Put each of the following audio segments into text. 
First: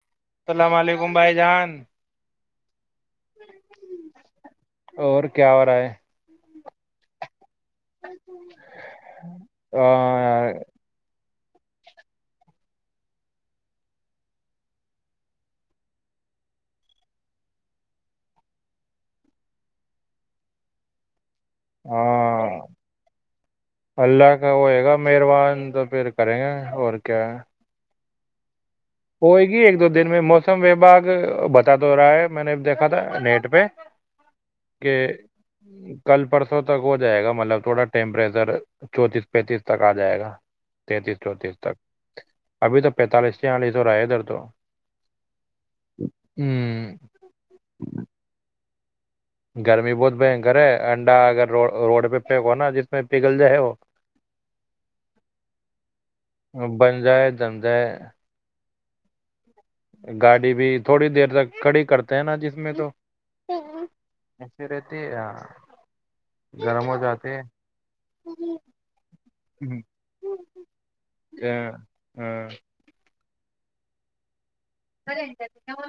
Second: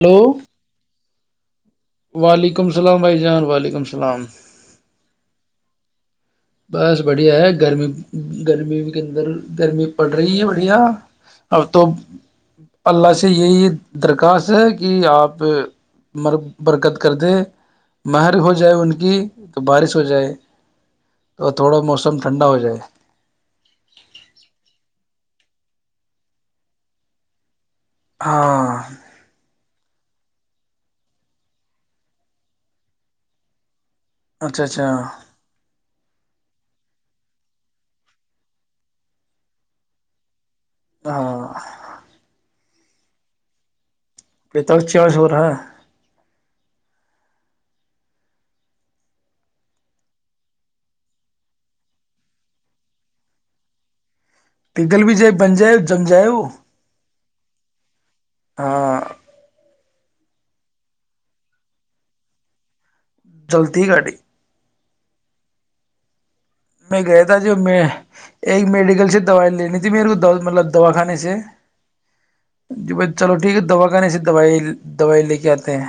Hello اوم بائی جان وعلیکم [inaudible] السلام بھائی جان وعلیکم السلام [inaudible] اور کیا ہو رہا ہے بس بڑھیا ہے گرمی گرمی کےدر گرمی پڑ رہی ہے ہاں بڑھیا [inaudible] اب تو اللہ سے یہی درخواست ہے کہ آپر برکت کر دے مہر ہو جائے ان کی تو بارش ہو جائے [unintelligible] موسم ٹھنڈا ہو ہاں جائے اللہ کا وہ ہے گا [unintelligible] مہربان تو پھر کریں گے اور کیا ہے ہاں وہ ایک دو دن میں موسم وباگ بتا تو رہا ہے میں نے دیکھا تھا نیٹ پہ اچھا اچھا کہ کل پرسوں [unintelligible] تک ہو جائے گا مطلب تھوڑا ٹیمپریچر چونتیس پینتیس تک آ جائے گا تینتیس ہاں چونتیس تک اب تو پینتالس سے آ جو رائے درد یہ تو چس ہو رہا ٹت گرمی بہت بنکر ہے انڈا اگر روڈ پہ پھیکو نا جس میں پگھل جائے وہ پ گل بھی جائے بن جائے جم جائے وہ دندہ ہاں گاڑی بھی تھوڑی دیر تک کھڑی کرتے ہیں نا جس میں تو جلتی گاڑی ای رہ ت آ میں گیا تھا جو میں ایک میڈیکل سے دوائی لینی تھی میرے کو مطلب دوا خانے سے جو میں چلو ٹھیک ہے دوا کاان سے دوائی دوائی لے کے آتے ہیں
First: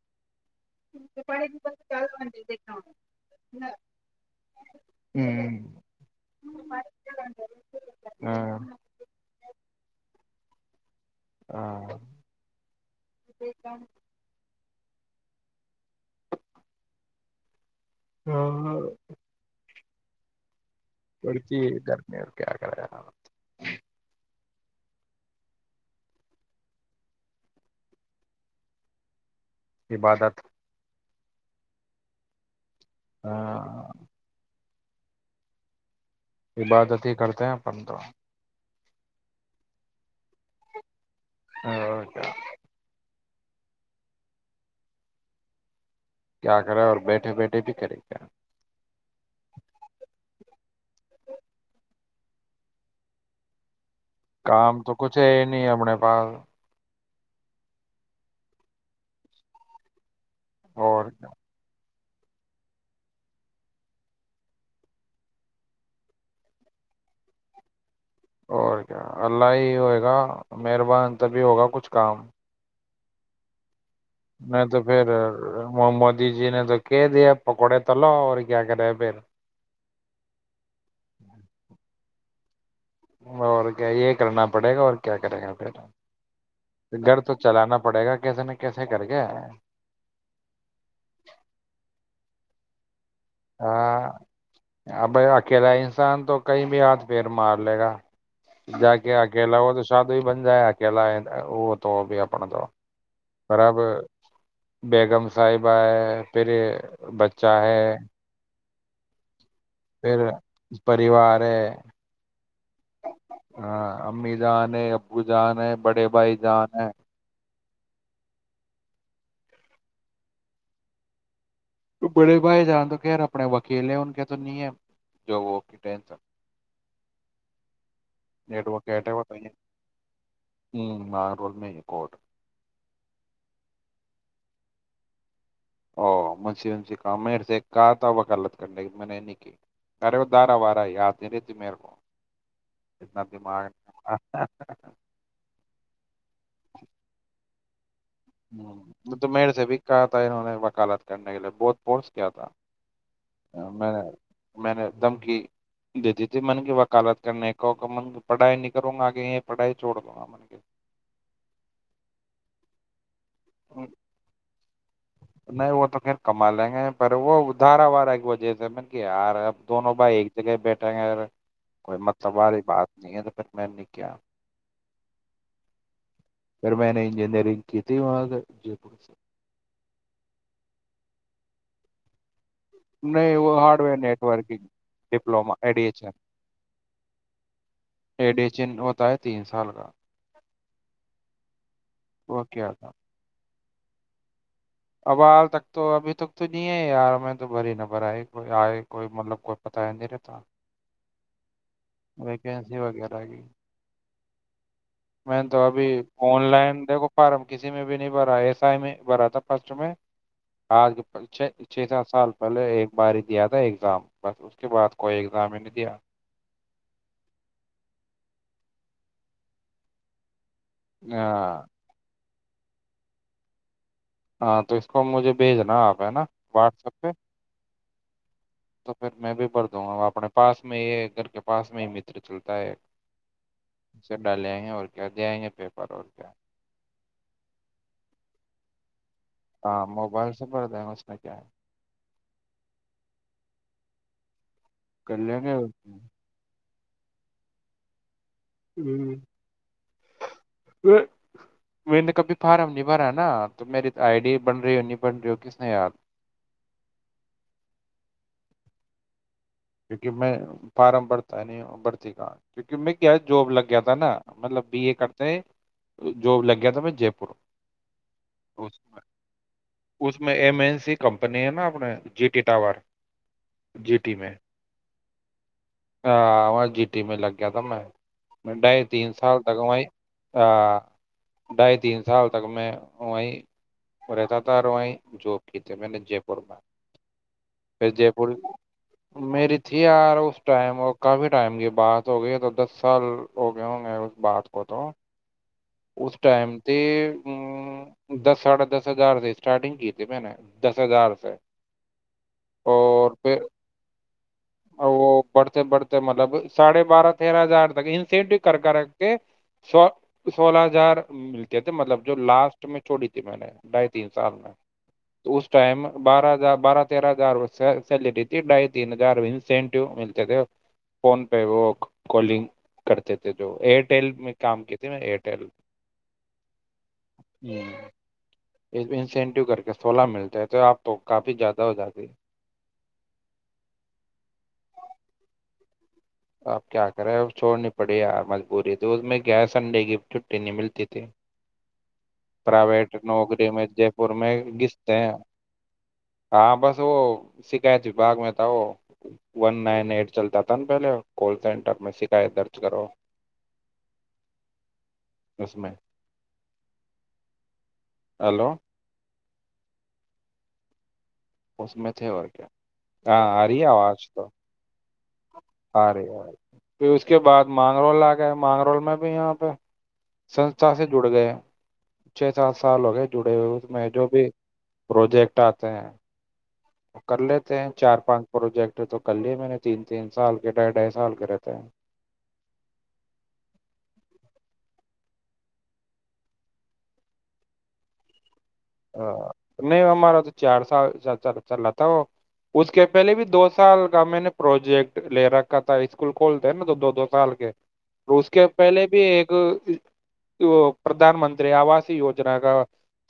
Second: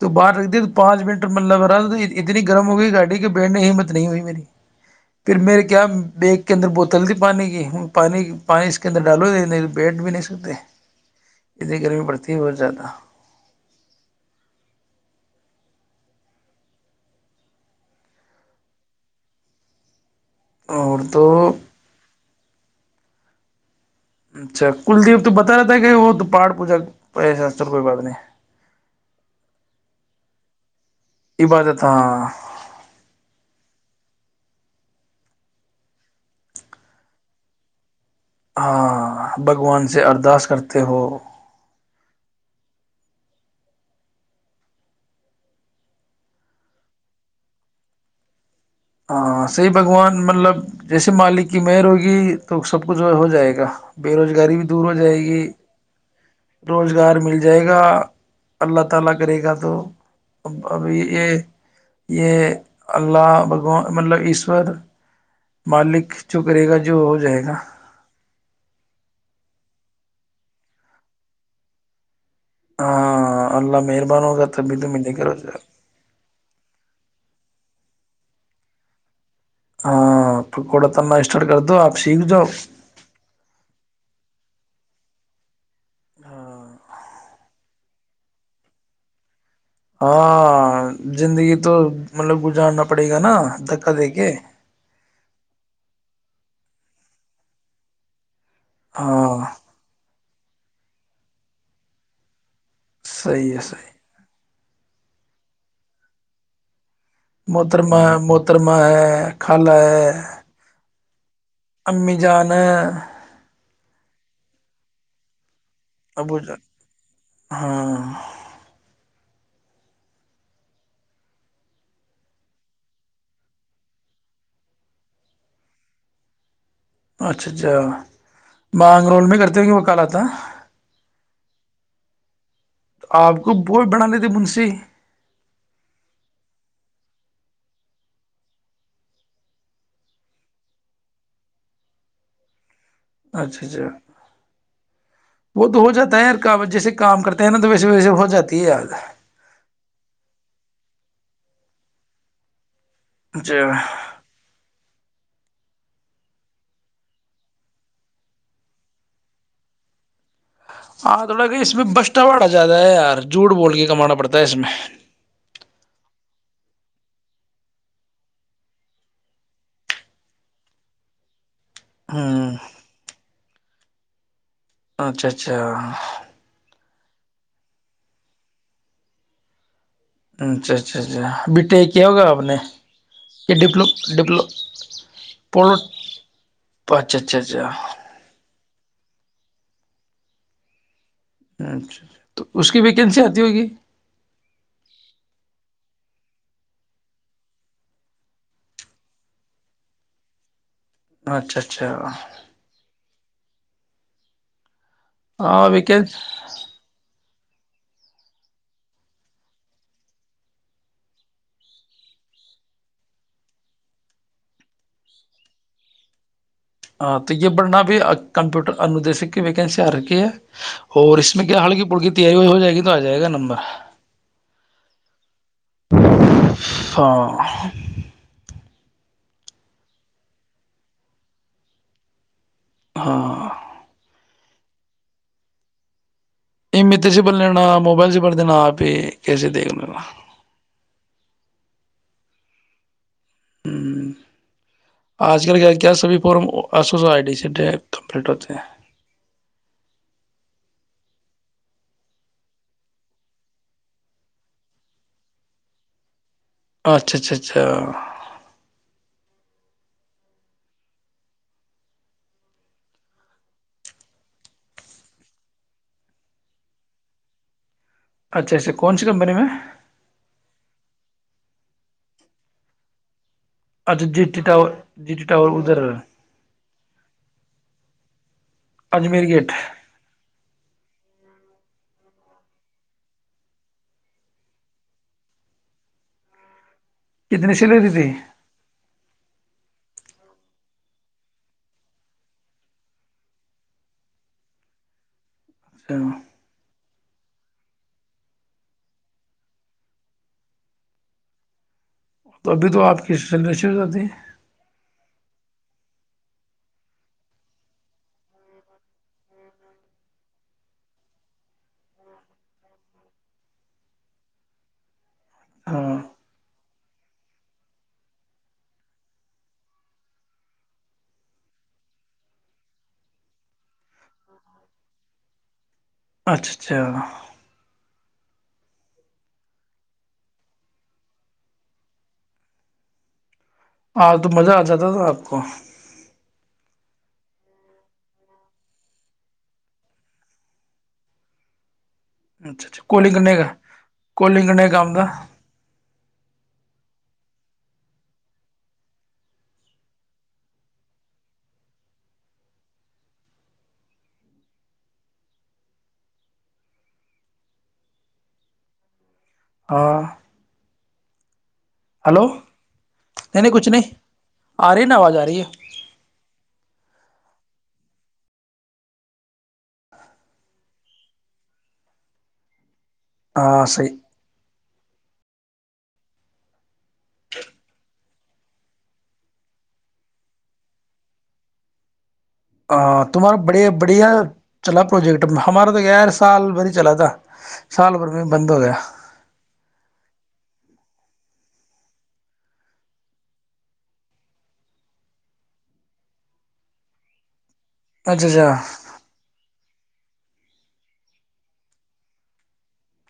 تو باہر رکھ دی تو پانچ منٹ ملہب رہا اتنی گرم ہو گئی گاڑی کے بیٹھنے ہمت نہیں ہوئی میری پھر میرے کیا بیگ کے اندر بوتل تھی پانی کی پانی ہاں پانی اس کے اندر ڈالو نہیں بیٹ بھی نہیں س د اتنی ہاں گرمی پڑتی ہے بہت زیادہ ہاں اور تو پڑتی گھرنے کیا کرا اچھا کلدیپ تو بتا رہتا ہے کہ وہ تو پہاڑ پوجا ایسار کوئی بات نہیں عبادت عبادت ہاں ہاں عبادتی ہی کرتے ہیں پنندرہ ہاں بھگوان سے اردس کرتے ہو اوک کیا کرا اور بیٹھے بیٹھے بھی کرے کیا ہاں سی بگوان مطلب جیسے مالک کی مہر ہوگی تو سب کچھ جو ہے ہو جائے گا بے روزگاری بھی کام دور ہو تو کچھ جائے ہے گی ہی نہیں اپنے پاس رو گار مل جائے گا اللہ تعالی کرے گا تو ا ابھی اور یہ یہ اللہ بک مطلب ایشور مالک جو کرے گا جو ہو جائے گا اور کیا اللہ ہی ہوئے گا مہربان تبھی ہوگا کچھ کام ہاں اللہ م میں تو پھر محمودی جی نے تو کہہ دیا اپ کوڑ تلو اور اک نا پھر ہاں پکوڑا تنا اسٹارٹ کر دو آپ سیکھ جاؤ اور کیا یہ کرنا پڑے گا اور کیا کرے گا پھر ہاں گھر تو چلانا پڑے گا کیسے نہ کیسے کر کے ہاں زندگی تو مطلب گزارنا پڑے گا نا دھکا ہاں دے کے ابائی اکیلا انسان تو کئی بھی ہاتھ پھر مار لے گا جا کے ہاں اکیلا ہو تو شاد بن جائے اکیلا وہ تو بھی اپ جو صحیح ہے صحیح ہے بیگم صاحب ہے پھر بچہ موترم ہے م ا کرر میں خالا ہے پھر پریوار ہے امی جان ہاں امی جان ہے ابو جانا ابو ہاں تو بڑے بھائی جان تو خیر اپنے وکیل ہیں ان کے تو نہیں ہے جو وہ کی ٹینسن اچھا اچھا مانگ ہے رول میں بتائیے کرتے ہو کہ وہ کال آتا ہاں رول میں ہی کوٹ آپ کو بت بنا لیتی مش او منش اننش کہ میر سے کہا تھا وکلت کرنے کی میں نے نہیں کی ارے وہ دارہ وارہ یاتی رہی ت میر کو اتنا دماغ اچھا اچھا نہیں۔ وہ تو ہو جاتا ہے کا و جیسے کام کرتے ہیں نا تو ویسے ویسے ہو جاتی ہے ہ یاد م میڑ سے بھی ک آتا ہو نے و کالت بہت پورس کیا آ تھا اچھا میں نے میں نے ایک دم کی دیتی تھی من کی وکالت کرنے کو پڑھائی نہیں کروں گا آگے یہ پڑھائی چوڑ دوں گا کی ہاں تھوڑا کہ اس میں بسٹا باڑا زیادہ ہے یار جھوٹ بول کے کمانا پڑتا ہے اس میں نہیں وہ تو پھر کما لیں گے پر وہ دھارا وارہ کی وجہ سے م کہ یار اب دونوں بھائی ایک جگہ بیٹھیں گے ی کوئی مطلب ہ والی بات نہیں ہے تو پھر میں کیا اچھا اچھا پھر میں نے انجینئرنگ کی تھی وہاں جے پور سے [unintelligible] اچھا اچھا اچھا بیٹے کیا ہوگا آپ نے نہیں یہ ڈپلو ہارڈر ڈپلو نیٹکگ ڈپ پولو اچھا اچھا اچھا ایڈشنڈ جن ہوتا ہے تین سال کا اچھا تو وہ اس کیا کی تھا ویکینسی آتی ہوگی اب حال تک تو ابھی تک تو نہیں ہے یار میں تو بھر ہی نہبھرئی کوئی آئے کوئی مطلب کوئی پتاہ ہی نہیں رہتا اچھا اچھا ویکینسی [unintelligible] میں نے تو ہاں ابھی ویکین آن لائن دیکھو [unintelligible] فارم کسی میں بھی نہیں بھرا ایس آئی میں بھرا تھا فسٹ میں آج چھ چھ سات سال پہلے ایک بار ہی دیا تھا ایگزام بس اس کے بعد کوئی ایگزام ہی نہیں دیا [unintelligible] ہاں تو یہ بڑھنا بھی کمپیوٹر اندیشک کی ویکنسی آ رہکھی ہے [unintelligible] اور اس میں ہاں کیا ہلکی پڑکی ت [unintelligible] ہو جائے گی تو آ جائے گا نمبر [unintelligible] ہاں تو اس کو مجھے [unintelligible] بھیجنا آپ ہے نا واٹسپ پہ ہاں [inaudible] تو پھر میں بھی بھر دوں گا اپنے پس میں ہی گھر کے پاس میں ہی متر چلتے [unintelligible] ہاں [unintelligible] ڈ لیں گے اور کیا دےئیں گے پیپر اور کیا [inaudible] یہ میتے سے بھر لین موبائل سے بھر دینا آپ ہی [unintelligible] ہاں لینا ہ موبائل سے پڑ دیں اس نے [unintelligible] کیا [inaudible] ہوں کر [inaudible] لیں آج گے کل ہوں، کیا کیا سبھی فورم [unintelligible] اس اس آئی ڈی سی ڈٹر [unintelligible] پلٹو سے [inaudible] میں نے کبھی فارم نہیں بھرا نا تو میری آئی ڈی بن رہی ہو نہیں بن رہی ہو کس نے یاد [unintelligible] اچھا اچھا اچھا [unintelligible] کیونکہ میں فارم بھرتا ہے نہیں بھرتی کا کیونکہ میں کیا جاب لگ گیا تھا نا مطلب بی اے کرتے ہیں جاب لگ گیا تھا میں جے پور [unintelligible] اچھا اچھا کون سی کمپنی میں اس میں ایم این سی [unintelligible] کمپنی ہے نا اپنے جی ٹی ٹا وور [unintelligible] جی ٹی میں [unintelligible] ٹا جی جی ٹاور ادھر [unintelligible] د میں لگ گیا تھا میں مڈائی تین اجمیر سال گیٹ تکائی آ ڈھائی تین سال تک میں وہیں رہتا تھا اور وہیں جو کی تے میں نے جے پور میں کتنی سی پھر لتی تھی جے پور میری تھی یار اس ٹائم اور کافی ٹائم کی بات ہو گئی تو دس سال ہو گئے ہوں گے اس بات کو تو اس اچھا ٹائم [inaudible] دس ساھا دس ہزار سے اسٹارٹنگ کی ت میں نے دس ہزار سے تو ابھی تو آپ اور کی سیل پھر میںشو ہو جاتی ہے وہ بڑھتے بڑھتے مطلب ساڑھے بارہ تیرہ ہزار تک انسٹو کر کر رکھ کے سولہ ہزار ملتے تھے مطلب جو لاسٹ میں چھوڑی تھی میں نے ڈھائی تین سال میں تو اس ٹائم ہاں بارہ ہزار بارہ تیرہ ہزار سیل جی ڈھائی تین ہزار انسینٹیو ملتے تھے فون پہ وہ کالنگ کرتے تھے جو ایئرٹیل میں کام کی تھی ن ایئرٹیل اچھا اچھا [unintelligible] اس انسینٹیو کر کے سولہ ملتے ہیں تو آپ کو کافی زیادہ ہو جاتی ہاں تو مزہ آ جاتا تھا آپ کو اب کیا کرے ا چھوڑنی پڑی یار مجبوری تو اس میں کیا ہے سنڈے کی چھٹی نہیں ملتی تھی اچھا اچھا پرائیویٹ کالنگ کرنے کا نوکری میں جے پور میں کالنگ کرنے کا گستے کام تھا ہیں ہاں بس وہ شکایت وباگ میں تھا وہ ون نائن ایٹ چلتا تھا نا پہلے کال سینٹر میں شکایت درج کرو اس میں ہیلو ہاں اس میں تھ اور ہلو کیا ہاں ہر آوج تو جاری ہے ارےے پھر اس کے بعد مانگرول آ گئے مانگرول میں بھی یہاں پہ سستھا سے جڑ گئے چھ سال سے سال ہوگئے جڑے ہوئے اس ہاں میں صحیح جو بھی پروجیکٹ آتے ہیں کر لیتے ہیں چار پانچ پروجیکٹ تو کر لیا میں نے تین تین سال کے ڈھائی ڈھائی سال کے رہتے ہیں ہ تمہارا بڑے بڑھیا چلا پروجیکٹ ہمارا تو غیر سال بھر ہی چلا تھا سال بھر میں بند ہو گیا ہاں نہیں ہمار تو چار سال چات چال چل رہا تھا وہ اس کے پہلے بھی دو سال کا میں نے پروجیکٹ لے رکھا تھا اسکول کھولتے نا تو دو دو سال کے اچھا اس کے اچھا پہلے بھی ایک پردھان منتری آوس یوجنا کا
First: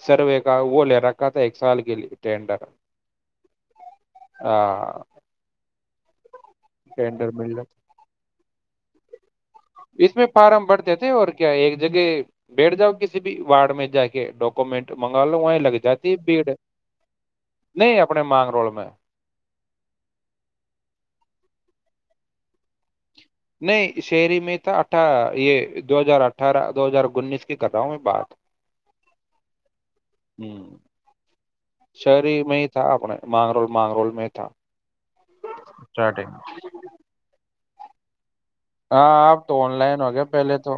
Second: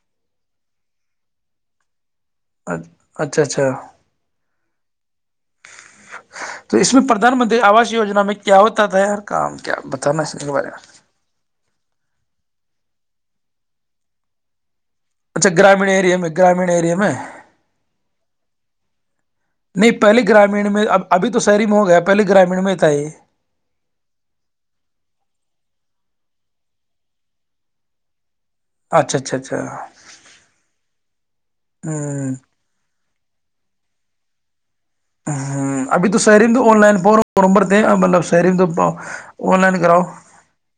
سروے وہ لے رکھا تھا ایک سال کے لیے ٹینڈر اچھ اچھا اچھا ہ ج تو اس میں پردھان مل منتری آواس یجنا میں کیا ہوتا تھا یار کام کیا اس بتانا میں کے فارم بارے میں بڑھتے تھے اور کیا ایک جگہ بیٹھ جاؤ کسی بھی وارڈ میں جا کے ڈاکومنٹ منگا لو اچھا وہیں لگ گرامیین جاتی ہے اییریا میں بھیڑ گرامیین اییریا میں نہیں اپنے مانگ روڈ میں نہیں پہلے گرامیین میں اب ابھی تو شہری محم تو یہ پہے گرامیین میں ہی تھا ہی یہ نہیں شہری میں تھا اٹھ یہ دو ہزار اٹھارہ دو ہزار انیس کی کر رہا ہوں میں بات اچھا اچھا اچھا ہ ہوں ہ شہری میں ہی تھا اپنے مانگ رول مانگ رول میں تھا ہ ابھی تو اسٹارٹنگ شری تو آن لائن پبرتے ہیں مطلب شہرین تو ہاں آپ تو آن لائن ہو گیا پہلے تو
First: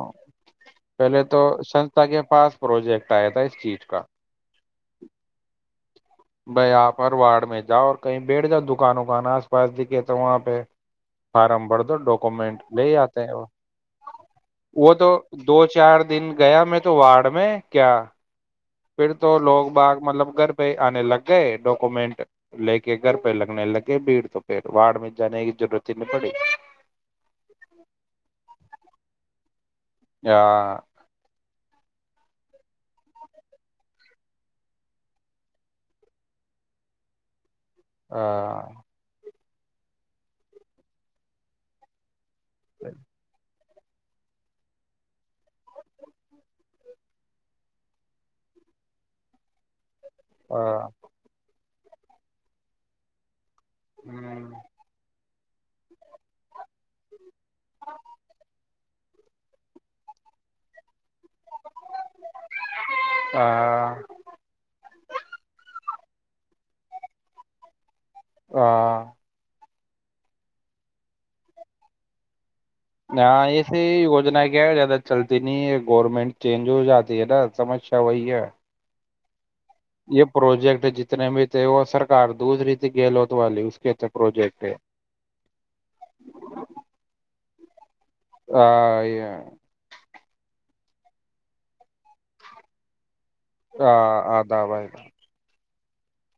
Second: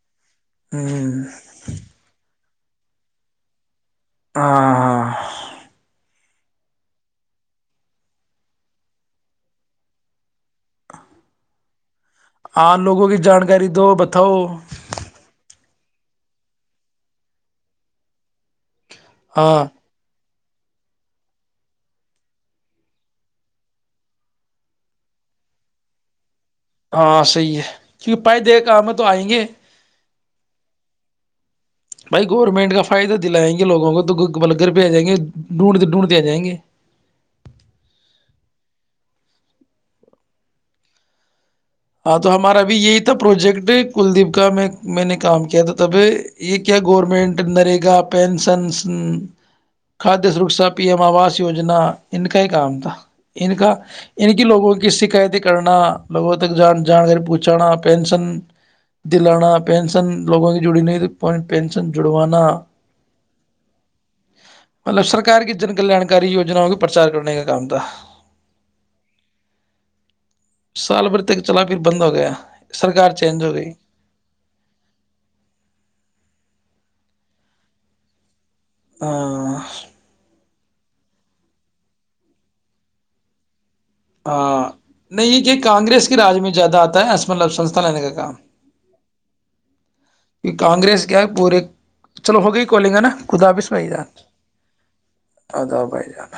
ہ پہلے تو سنستھا کے پاس پروجیکٹ آیا تھا اس چیز کا ہاں ہاں بائی آپر وارڈ میں جاؤ اور کہیں بیٹھ جاؤ دکان وکان آس پاس دکھے تو وہاں پہ فارم بھر ڈاکومنٹ ہاں لے ہی لوگوں کی آتے ہیں وہ جانکاری دو بتاؤ وہ تو دو چی چار دن گیا میں تو وارڈ میں کیا پھر تو ہاں لوگ باغ مطلب گھر پہ آنے لگ گئے ڈاکومنٹ لے کے گھر پہ لگنے لگے بھیڑ تو پھر واڑ میں جانے کی ضرورت ہی نہیں پڑی ہاں صحیح ہے کیونکہ پائی دیک کر میں تو آئیں گے آ بھائی گورنمنٹ کا فائدہ دلائیں گے لوگوں کو تو بل گر پہ آ جائیں گے ڈھونڈتے ڈھونڈتے آ جائیں گے ہ ا تو ہمارا اب یہی تھا پروجیکٹ کلدیپ کا میں میں نے کام کیا تھا تبھی یہ کیا گورنمنٹ نرگا پینسنس کھادیہ سرکشا پی ایم آواس یوجنا ان کا ہی کام تھا ان کا ان کی لوگوں کی شکایتیں کرنا بہت تک جان جانکاری پہنچانا پینشن دلانا پینشن لوگوں کی جڑی نہیں پینشن جڑوانا مطلب سرک کی جن کلان کا سرکاری وجناؤں کا پرچار کرنے کا کام تھا ہ سال بھر تک چلا پھر بند ہو گیا سرکار ہاں چینج ہو گئی ایسے ہی وجنا کیا ہے زیادہ چلتی نہیں ہے گورنمنٹ چینج ہو جاتی ہے نا سمسیا وہی ہے ہاں یہ پروجیکٹ جتنے بھی تھے وہ سرکار دوسری ت گہلوت والی اس کے تھے ہاں پروجیکٹ نہیں یہ کہ کانگریس کے رج میں زیادہ آتا ہے اسملب سنسھا لنے کا کام آ یہ کیونکہ کانگریس کیا ہے پورے چلو ہو گئی ہی کولے گا نا خدبس میں آ جان آداب آداب اد جانا